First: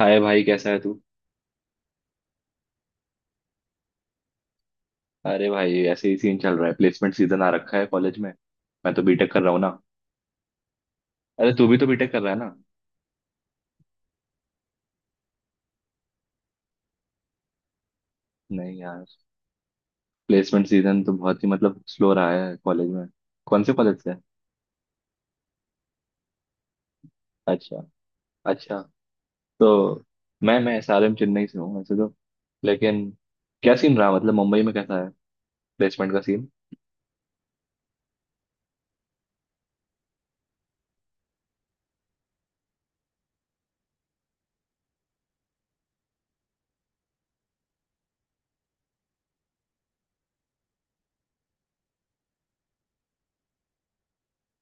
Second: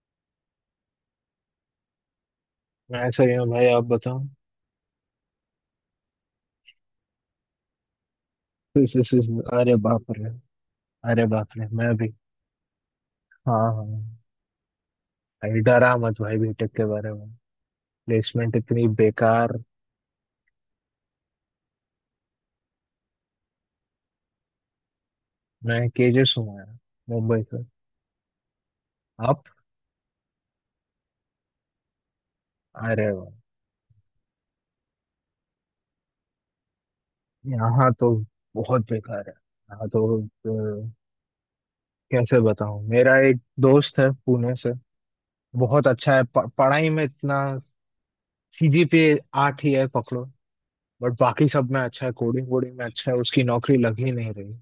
हाय भाई, कैसा है तू? मैं सही हूँ भाई, आप बताओ। अरे भाई ऐसे ही सीन चल रहा है, प्लेसमेंट सीजन आ रखा है कॉलेज में। मैं तो बीटेक कर रहा हूँ अरे ना। बाप रे। अरे अरे बाप तू रे, भी तो मैं बीटेक भी। कर रहा है ना। हाँ हाँ हाँ। भाई, डरा मत भाई बीटेक के बारे में। प्लेसमेंट नहीं इतनी यार, बेकार। प्लेसमेंट सीजन तो बहुत ही मतलब स्लो रहा है कॉलेज में। कौन से कॉलेज से? मैं केजेस हूँ यार, मुंबई से। अच्छा, अच्छा। आप? तो मैं SRM चेन्नई से हूँ वैसे तो, लेकिन अरे वाह। क्या सीन रहा, मतलब मुंबई में कैसा है, प्लेसमेंट का सीन? यहाँ तो बहुत बेकार है यहाँ तो। अ, कैसे बताऊँ, मेरा एक दोस्त है पुणे से, बहुत अच्छा है, पढ़ाई में इतना। सीजीपीए आठ ही है पकड़ो, बट बाकी सब में अच्छा है, कोडिंग कोडिंग में अच्छा है, उसकी नौकरी लग ही नहीं रही।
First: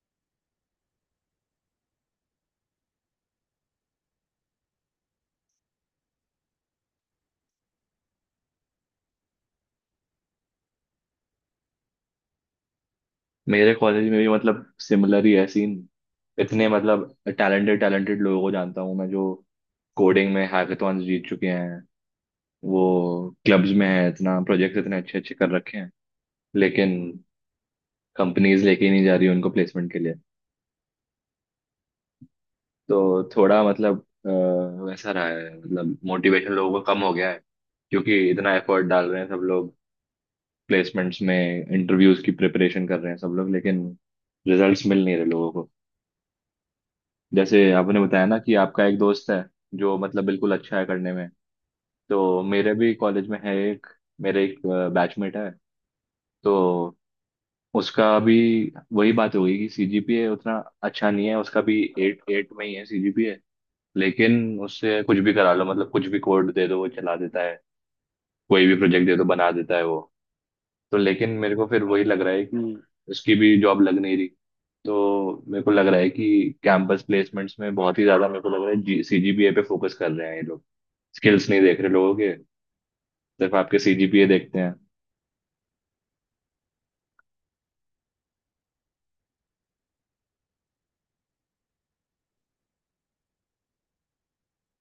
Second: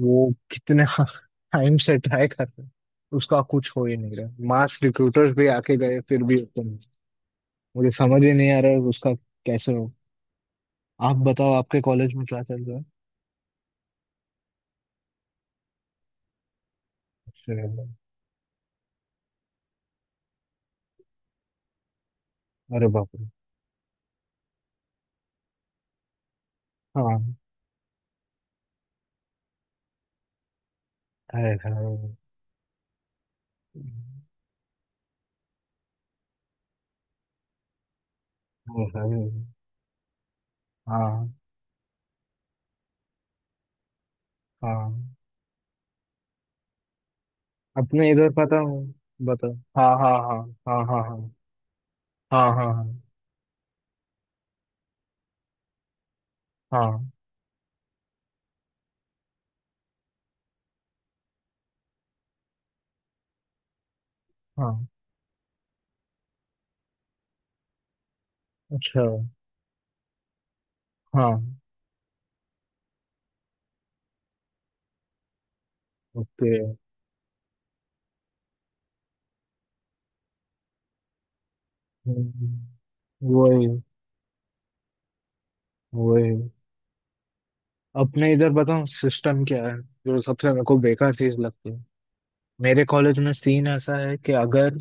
वो कितने टाइम से ट्राई कर रहे हैं, उसका कुछ हो ही नहीं रहा। मास रिक्रूटर्स भी आके गए फिर भी ओपन नहीं। मुझे समझ ही नहीं आ रहा है उसका कैसे हो। आप बताओ, आपके कॉलेज में क्या चल रहा है? मेरे कॉलेज में भी मतलब सिमिलर ही है सीन। इतने मतलब श्रेय, टैलेंटेड टैलेंटेड लोगों को जानता हूँ मैं, जो कोडिंग में हैकाथॉन्स जीत चुके हैं, वो अरे बाप रे। क्लब्स में है, इतना प्रोजेक्ट इतने अच्छे अच्छे कर रखे हैं, लेकिन हाँ। कंपनीज लेके ही नहीं जा रही उनको प्लेसमेंट के लिए। है है है, तो थोड़ा मतलब अ, वैसा रहा है, मतलब मोटिवेशन लोगों का कम हो गया है क्योंकि इतना एफर्ट डाल रहे है, हैं सब लोग प्लेसमेंट्स हाँ में, इंटरव्यूज की प्रिपरेशन कर रहे हैं सब लोग, लेकिन रिजल्ट्स मिल हाँ। नहीं रहे लोगों को। जैसे आपने अपने बताया इधर ना कि पता हूँ, आपका एक दोस्त है बताओ। हाँ जो हाँ मतलब बिल्कुल अच्छा है हाँ हाँ करने हाँ। में, तो हाँ हाँ मेरे भी हाँ कॉलेज में है एक, मेरे एक बैचमेट है। तो हाँ हाँ उसका अभी वही बात हो गई कि सीजीपीए उतना अच्छा नहीं है, उसका भी एट एट में ही है सीजीपीए, लेकिन हाँ। उससे कुछ भी करा लो, मतलब कुछ भी कोड दे दो वो चला देता है, कोई भी अच्छा। प्रोजेक्ट दे दो बना देता है वो। तो लेकिन हाँ। मेरे को फिर वही लग रहा है कि उसकी भी जॉब लग नहीं रही। तो मेरे को लग रहा है कि ओके। कैंपस प्लेसमेंट्स में बहुत ही ज्यादा मेरे को लग रहा है जी सीजीपीए पे फोकस कर रहे हैं ये लोग, स्किल्स नहीं देख रहे लोगों के, हम्म, सिर्फ वही आपके सीजीपीए देखते हैं। वही। अपने इधर बताऊं सिस्टम क्या है, जो सबसे मेरे को बेकार चीज लगती है। मेरे कॉलेज में सीन ऐसा है कि अगर,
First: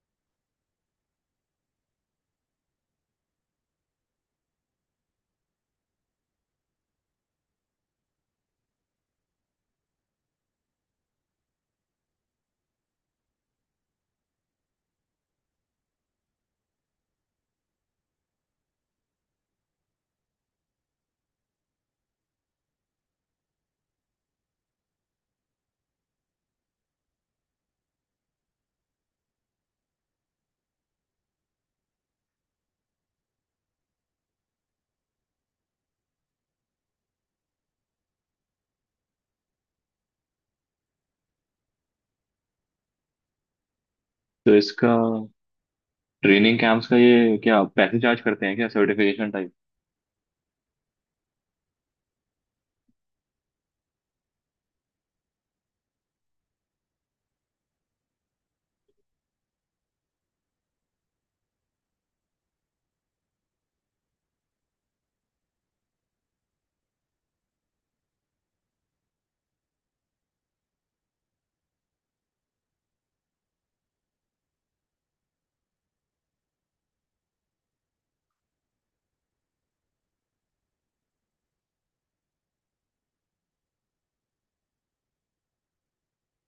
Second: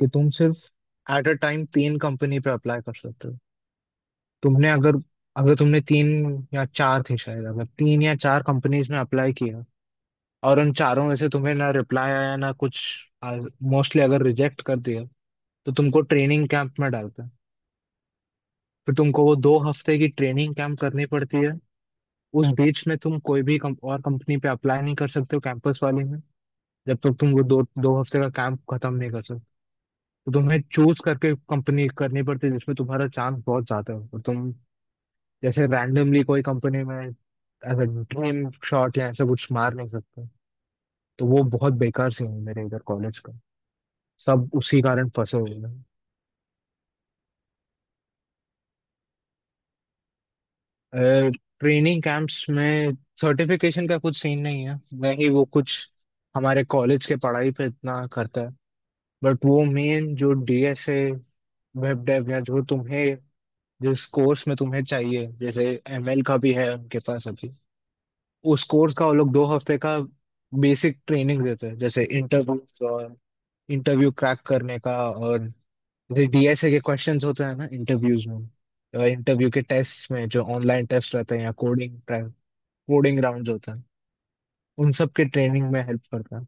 कि तुम सिर्फ एट अ टाइम तीन कंपनी पे अप्लाई कर सकते हो। तुमने अगर अगर तुमने तीन या चार थी शायद, अगर तीन या चार कंपनीज में अप्लाई किया और उन चारों में से तुम्हें ना रिप्लाई आया ना कुछ, मोस्टली अगर रिजेक्ट कर दिया, तो तुमको ट्रेनिंग कैंप में डालते हैं। फिर तुमको वो 2 हफ्ते की ट्रेनिंग कैंप करनी पड़ती है। उस बीच में तुम कोई भी और कंपनी पे अप्लाई नहीं कर सकते हो कैंपस वाले में, जब तक तुम वो दो दो हफ्ते का काम खत्म नहीं कर सकते। तो तुम्हें चूज करके कंपनी करनी पड़ती है जिसमें तुम्हारा चांस बहुत ज्यादा हो, और तुम जैसे रैंडमली कोई कंपनी में ऐसा ड्रीम शॉट या ऐसा कुछ मार नहीं सकते। तो वो बहुत बेकार सीन है मेरे इधर कॉलेज का, सब तो उसी इसका कारण फंसे हुए ट्रेनिंग कैंप्स का ये क्या पैसे चार्ज करते हैं क्या, सर्टिफिकेशन टाइप? हैं। ट्रेनिंग कैंप्स में सर्टिफिकेशन का कुछ सीन नहीं है। वही वो कुछ हमारे कॉलेज के पढ़ाई पे इतना करता है, बट वो मेन जो डीएसए, वेब डेव, या जो तुम्हें, जिस कोर्स में तुम्हें चाहिए जैसे एमएल का भी है उनके पास अभी। उस कोर्स का वो लोग 2 हफ्ते का बेसिक ट्रेनिंग देते हैं, जैसे इंटरव्यू और इंटरव्यू क्रैक करने का, और जैसे डीएसए के क्वेश्चंस होते हैं ना इंटरव्यूज में, इंटरव्यू के टेस्ट में जो ऑनलाइन टेस्ट रहते हैं या कोडिंग कोडिंग राउंड्स होते हैं, उन सब के ट्रेनिंग में हेल्प करता है।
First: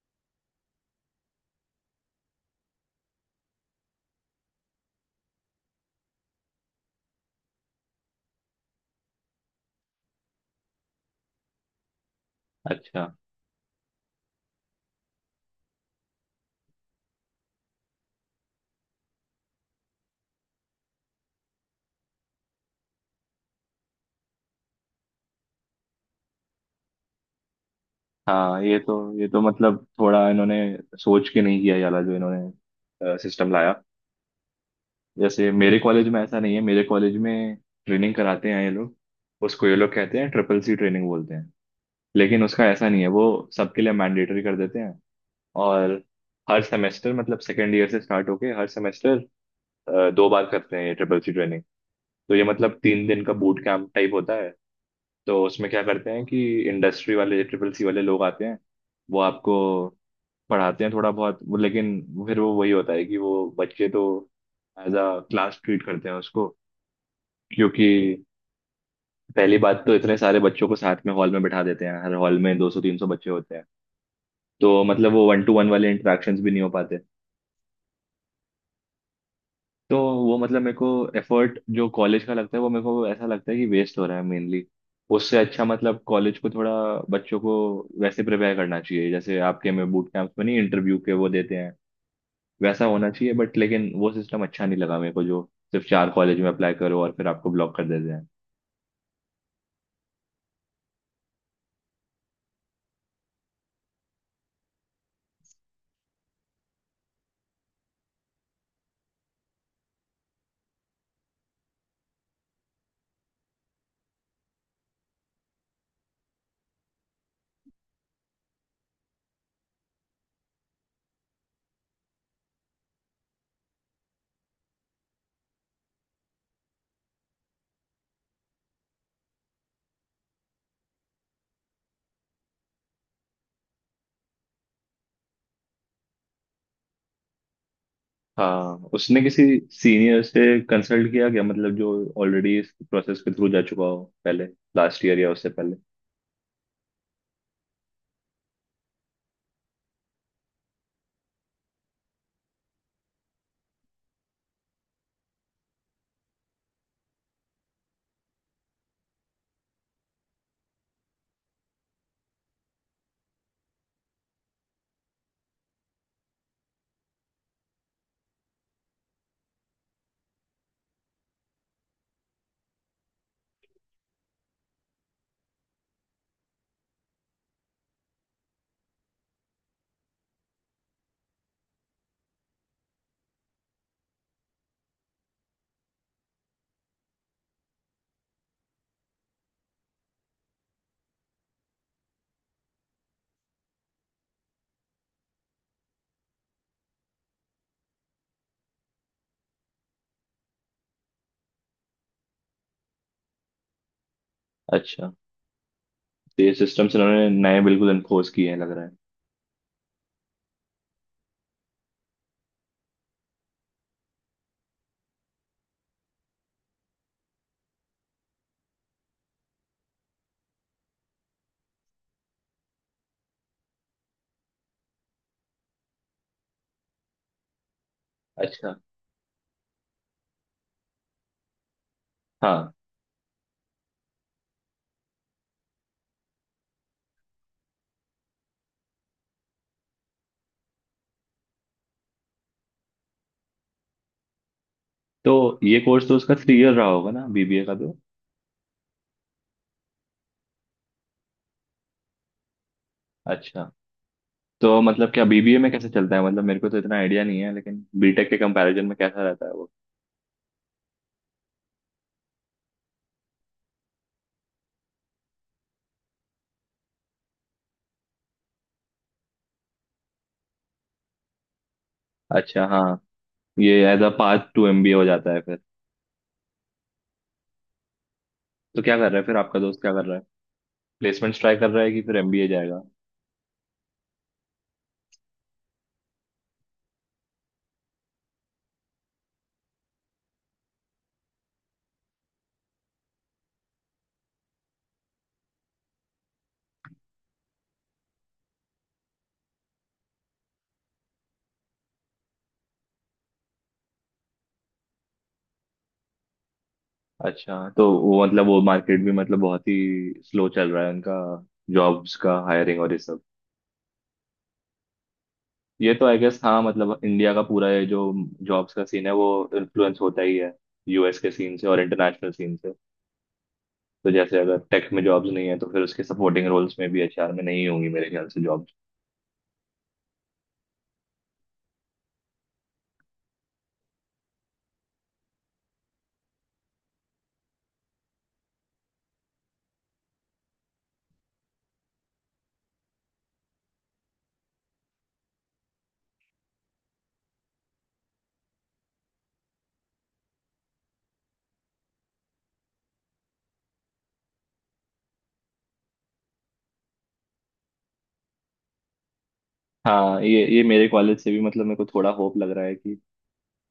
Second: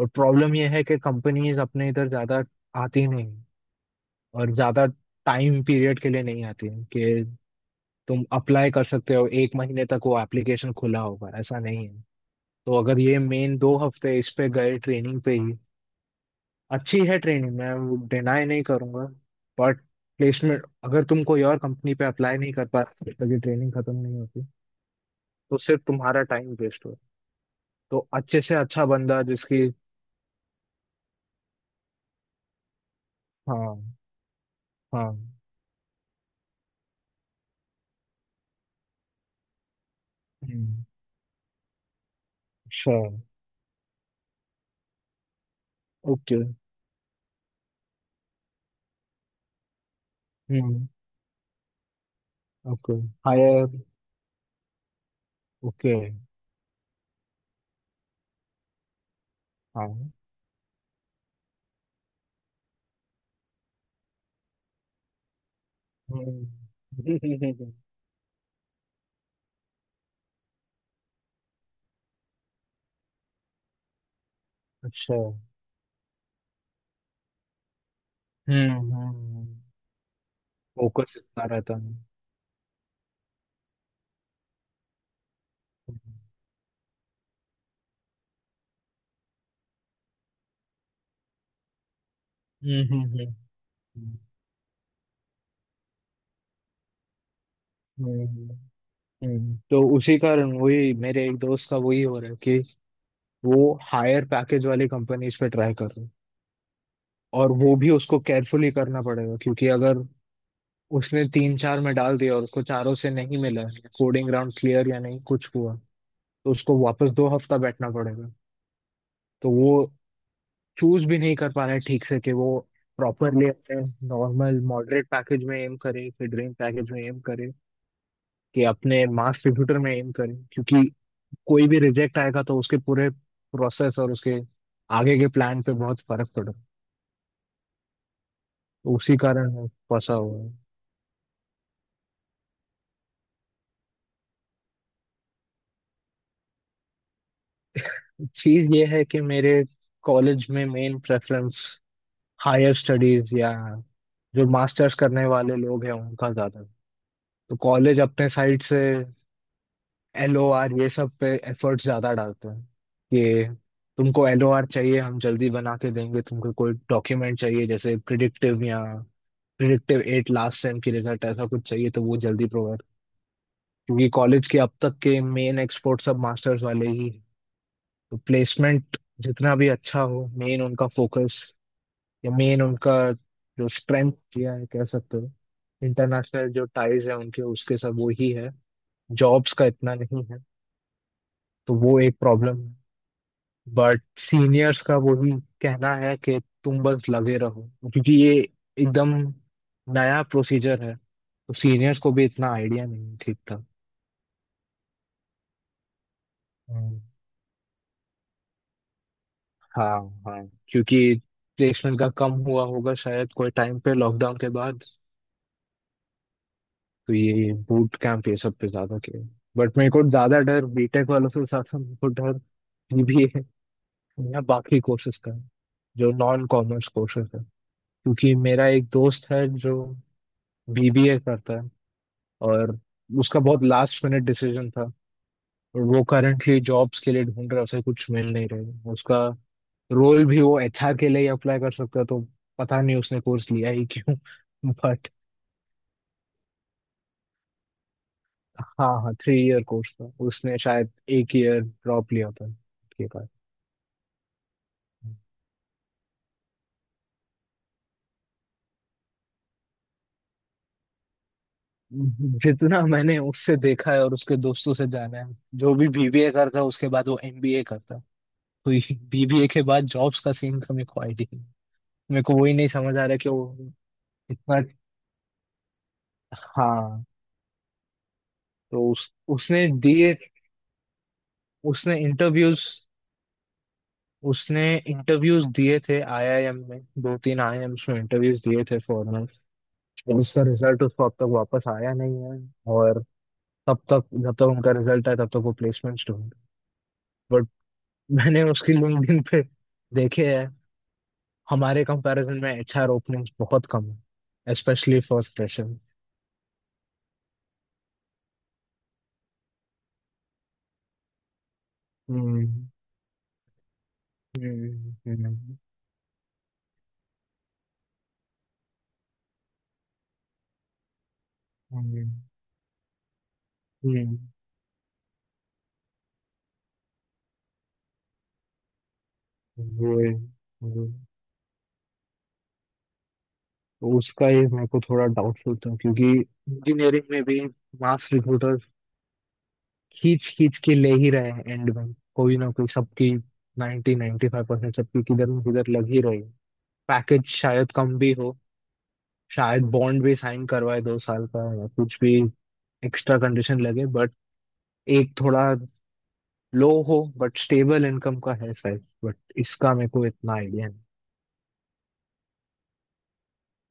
और प्रॉब्लम यह है कि कंपनीज अपने इधर ज्यादा आती नहीं, और ज्यादा टाइम पीरियड के लिए नहीं आती है कि तुम अप्लाई कर सकते हो एक महीने तक वो एप्लीकेशन खुला होगा ऐसा नहीं है। तो अगर अच्छा। ये मेन 2 हफ्ते इस पे गए ट्रेनिंग पे ही। अच्छी है ट्रेनिंग, मैं डिनाई नहीं करूंगा, बट प्लेसमेंट, अगर तुम कोई और कंपनी पे अप्लाई नहीं कर पाते तो ये ट्रेनिंग खत्म नहीं होती, तो सिर्फ तुम्हारा टाइम वेस्ट हो। तो अच्छे से हाँ, ये अच्छा तो बंदा ये तो जिसकी। मतलब थोड़ा इन्होंने सोच के नहीं किया ये वाला जो इन्होंने सिस्टम लाया। हाँ हाँ। जैसे मेरे कॉलेज में ऐसा नहीं है, मेरे कॉलेज में ट्रेनिंग कराते हैं ये लोग, उसको ये लोग कहते हैं, CCC हम्म, ट्रेनिंग बोलते हैं। लेकिन उसका ऐसा नहीं है sure। वो सबके लिए मैंडेटरी कर देते हैं। और ओके। हर सेमेस्टर, मतलब सेकेंड ईयर से स्टार्ट होके हर सेमेस्टर दो बार करते हैं हम्म। ये CCC ट्रेनिंग। तो ये मतलब ओके। 3 दिन का बूट हायर। कैंप टाइप होता है। तो उसमें क्या ओके। करते हैं कि इंडस्ट्री वाले CCC वाले लोग आते हैं, वो आपको हाँ। पढ़ाते हैं थोड़ा बहुत, लेकिन फिर वो वही होता है कि वो बच्चे तो एज अ क्लास ट्रीट करते हैं हम्म। उसको, क्योंकि पहली बात तो इतने सारे बच्चों को साथ में हॉल में बैठा देते हैं, हर हॉल में 200-300 बच्चे होते हैं। तो मतलब अच्छा। वो 1-to-1 वाले इंटरेक्शंस भी नहीं हो पाते। हम्म। तो वो मतलब मेरे को फोकस इतना एफर्ट रहता जो है। कॉलेज का लगता है वो मेरे को ऐसा लगता है कि वेस्ट हो रहा है मेनली। उससे अच्छा मतलब कॉलेज को थोड़ा बच्चों को वैसे प्रिपेयर करना चाहिए, जैसे आपके में बूट कैंप्स में नहीं, इंटरव्यू के वो देते हैं, हम्म वैसा हम्म होना हम्म चाहिए। बट लेकिन वो सिस्टम अच्छा नहीं लगा मेरे को, जो सिर्फ चार कॉलेज में अप्लाई करो और फिर आपको ब्लॉक कर देते हम्म। हैं। हम्म। हम्म। तो उसी कारण वही मेरे एक दोस्त का वही हो रहा है कि वो हायर पैकेज वाली कंपनीज पे ट्राई कर रहा है। और वो भी उसको केयरफुली करना पड़ेगा, क्योंकि अगर उसने तीन चार में डाल दिया और उसको चारों से नहीं मिला, कोडिंग राउंड क्लियर या नहीं कुछ हुआ, तो उसको वापस 2 हफ्ता बैठना पड़ेगा। तो वो चूज भी नहीं कर पा रहा है ठीक से कि वो प्रॉपरली अपने नॉर्मल मॉडरेट पैकेज में एम करे, कि ड्रीम पैकेज में एम करे, कि अपने मास रिक्रूटर में एम करे, क्योंकि कोई भी रिजेक्ट आएगा तो उसके पूरे प्रोसेस और उसके आगे के प्लान पे बहुत फर्क पड़ा। हाँ, उसी उसने किसी कारण मैं फंसा सीनियर हुआ है। से कंसल्ट किया क्या, मतलब जो ऑलरेडी इस प्रोसेस के थ्रू जा चुका हो, पहले, लास्ट ईयर या उससे पहले? चीज ये है कि मेरे कॉलेज में मेन प्रेफरेंस हायर स्टडीज या जो मास्टर्स करने वाले लोग हैं उनका ज्यादा है। तो कॉलेज अपने साइड से एल ओ आर ये सब पे एफर्ट ज्यादा डालते हैं कि तुमको एल ओ आर चाहिए हम जल्दी बना के देंगे, तुमको कोई डॉक्यूमेंट चाहिए जैसे प्रिडिक्टिव या प्रिडिक्टिव एट लास्ट सेम की रिजल्ट ऐसा कुछ चाहिए तो वो जल्दी प्रोवाइड, क्योंकि कॉलेज के अब तक के मेन एक्सपोर्ट सब मास्टर्स वाले ही हैं। तो प्लेसमेंट जितना भी अच्छा हो, मेन उनका फोकस या मेन उनका जो स्ट्रेंथ दिया है कह सकते हो, इंटरनेशनल जो टाइज है उनके उसके सब वो ही है, जॉब्स का इतना नहीं है। तो वो एक प्रॉब्लम है। बट सीनियर्स का वही कहना है कि तुम बस लगे रहो, क्योंकि ये एकदम नया प्रोसीजर है, तो सीनियर्स को भी इतना आइडिया नहीं है ठीक था। अच्छा। तो ये सिस्टम्स हम्म, इन्होंने नए बिल्कुल इन्फोर्स किए हैं लग रहा है। हाँ। हाँ, क्योंकि प्लेसमेंट का कम हुआ होगा शायद कोई टाइम पे लॉकडाउन के बाद, तो ये बूट कैंप ये सब पे ज्यादा किया। बट मेरे को ज्यादा डर, बीटेक वालों से ज्यादा मेरे को डर बीबीए या बाकी कोर्सेज का है, जो नॉन कॉमर्स कोर्सेज है। क्योंकि मेरा अच्छा। एक दोस्त है जो बीबीए करता है, और हाँ, उसका बहुत लास्ट मिनट डिसीजन था, और वो करंटली जॉब्स के लिए ढूंढ रहा है, उसे कुछ मिल नहीं रहा। उसका रोल भी वो एचआर के लिए अप्लाई कर सकता है, तो पता नहीं उसने कोर्स लिया ही क्यों। बट तो ये कोर्स तो उसका 3 ईयर रहा होगा ना, बीबीए का? तो हाँ हाँ, थ्री ईयर कोर्स था, उसने शायद एक ईयर ड्रॉप लिया था उसके बाद। अच्छा। तो मतलब क्या बीबीए में कैसे चलता है, मतलब मेरे को तो इतना आइडिया नहीं है, लेकिन बीटेक के कंपैरिजन में कैसा रहता है वो? जितना मैंने उससे देखा है और उसके दोस्तों से जाना है, जो भी बीबीए करता है उसके बाद वो एमबीए करता है। तो बीबीए के बाद जॉब्स का सीन का मेरे को आईडिया, मेरे को वही अच्छा, नहीं हाँ। समझ आ रहा है कि वो ये एज अ पार्ट इतना। टू एमबीए हो जाता है फिर। हाँ। तो तो क्या कर उस, रहा है फिर आपका उसने दोस्त, क्या कर दिए रहा है, प्लेसमेंट्स ट्राई कर रहा है उसने कि फिर एमबीए इंटरव्यूज जाएगा? उसने इंटरव्यूज दिए थे आईआईएम में, दो तीन आईआईएम्स में इंटरव्यूज दिए थे फॉरनर। उसका रिजल्ट उसको अब तक वापस आया नहीं है। और तब तक जब तक उनका रिजल्ट आए तब तक वो प्लेसमेंट्स ढूंढ, बट मैंने उसकी लिंक्डइन पे देखे है हमारे कंपैरिजन में एचआर ओपनिंग्स बहुत कम है, स्पेशली फॉर फ्रेशर। अच्छा, तो वो मतलब वो मार्केट भी मतलब बहुत ही स्लो चल रहा है उनका, जॉब्स का हम्म हायरिंग और ये सब। हम्म हम्म ये तो आई गेस हाँ, मतलब इंडिया का पूरा ये जो जॉब्स का सीन है वो इन्फ्लुएंस होता ही है US के सीन से और हम्म इंटरनेशनल सीन से। तो हम्म, जैसे अगर टेक में जॉब्स नहीं है तो फिर उसके सपोर्टिंग रोल्स में भी, HR में नहीं होंगी मेरे ख्याल से जॉब्स। वही, वही। तो उसका ये मेरे को थोड़ा डाउटफुल था, क्योंकि इंजीनियरिंग में भी मास रिक्रूटर खींच खींच के ले ही रहे हैं एंड में, कोई ना कोई सबकी 90 95% सबकी किधर न किधर लग ही रही है। पैकेज शायद कम भी हो, शायद बॉन्ड भी साइन करवाए 2 साल का या कुछ भी एक्स्ट्रा कंडीशन लगे, बट एक थोड़ा लो हो बट स्टेबल इनकम का है शायद, बट इसका मेरे को हाँ, इतना ये आइडिया मेरे कॉलेज से भी मतलब मेरे को थोड़ा होप लग रहा है कि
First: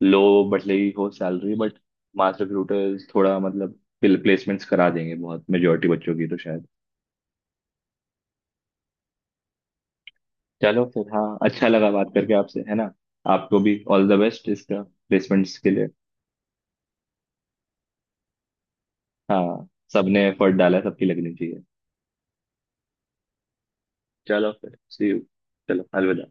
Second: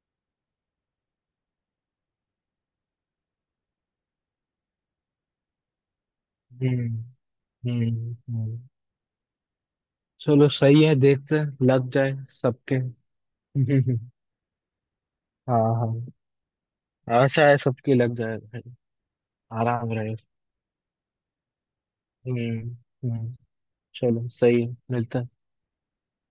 लो बट लगी हो सैलरी, बट मास रिक्रूटर्स थोड़ा मतलब प्लेसमेंट्स करा देंगे बहुत मेजोरिटी बच्चों की तो शायद। नहीं। हम्म हम्म। चलो सही चलो है, फिर, हाँ, देखते हैं अच्छा लगा लग बात जाए करके आपसे, है सबके। ना? आपको भी ऑल द बेस्ट इसका, प्लेसमेंट्स के हाँ लिए। हाँ। आशा है सबकी लग जाए भाई। हाँ, आराम रहे। सबने एफर्ट डाला है, सबकी लगनी चाहिए। हम्म हम्म। चलो चलो सही फिर, है, सी यू। मिलता है। चलो अलविदा।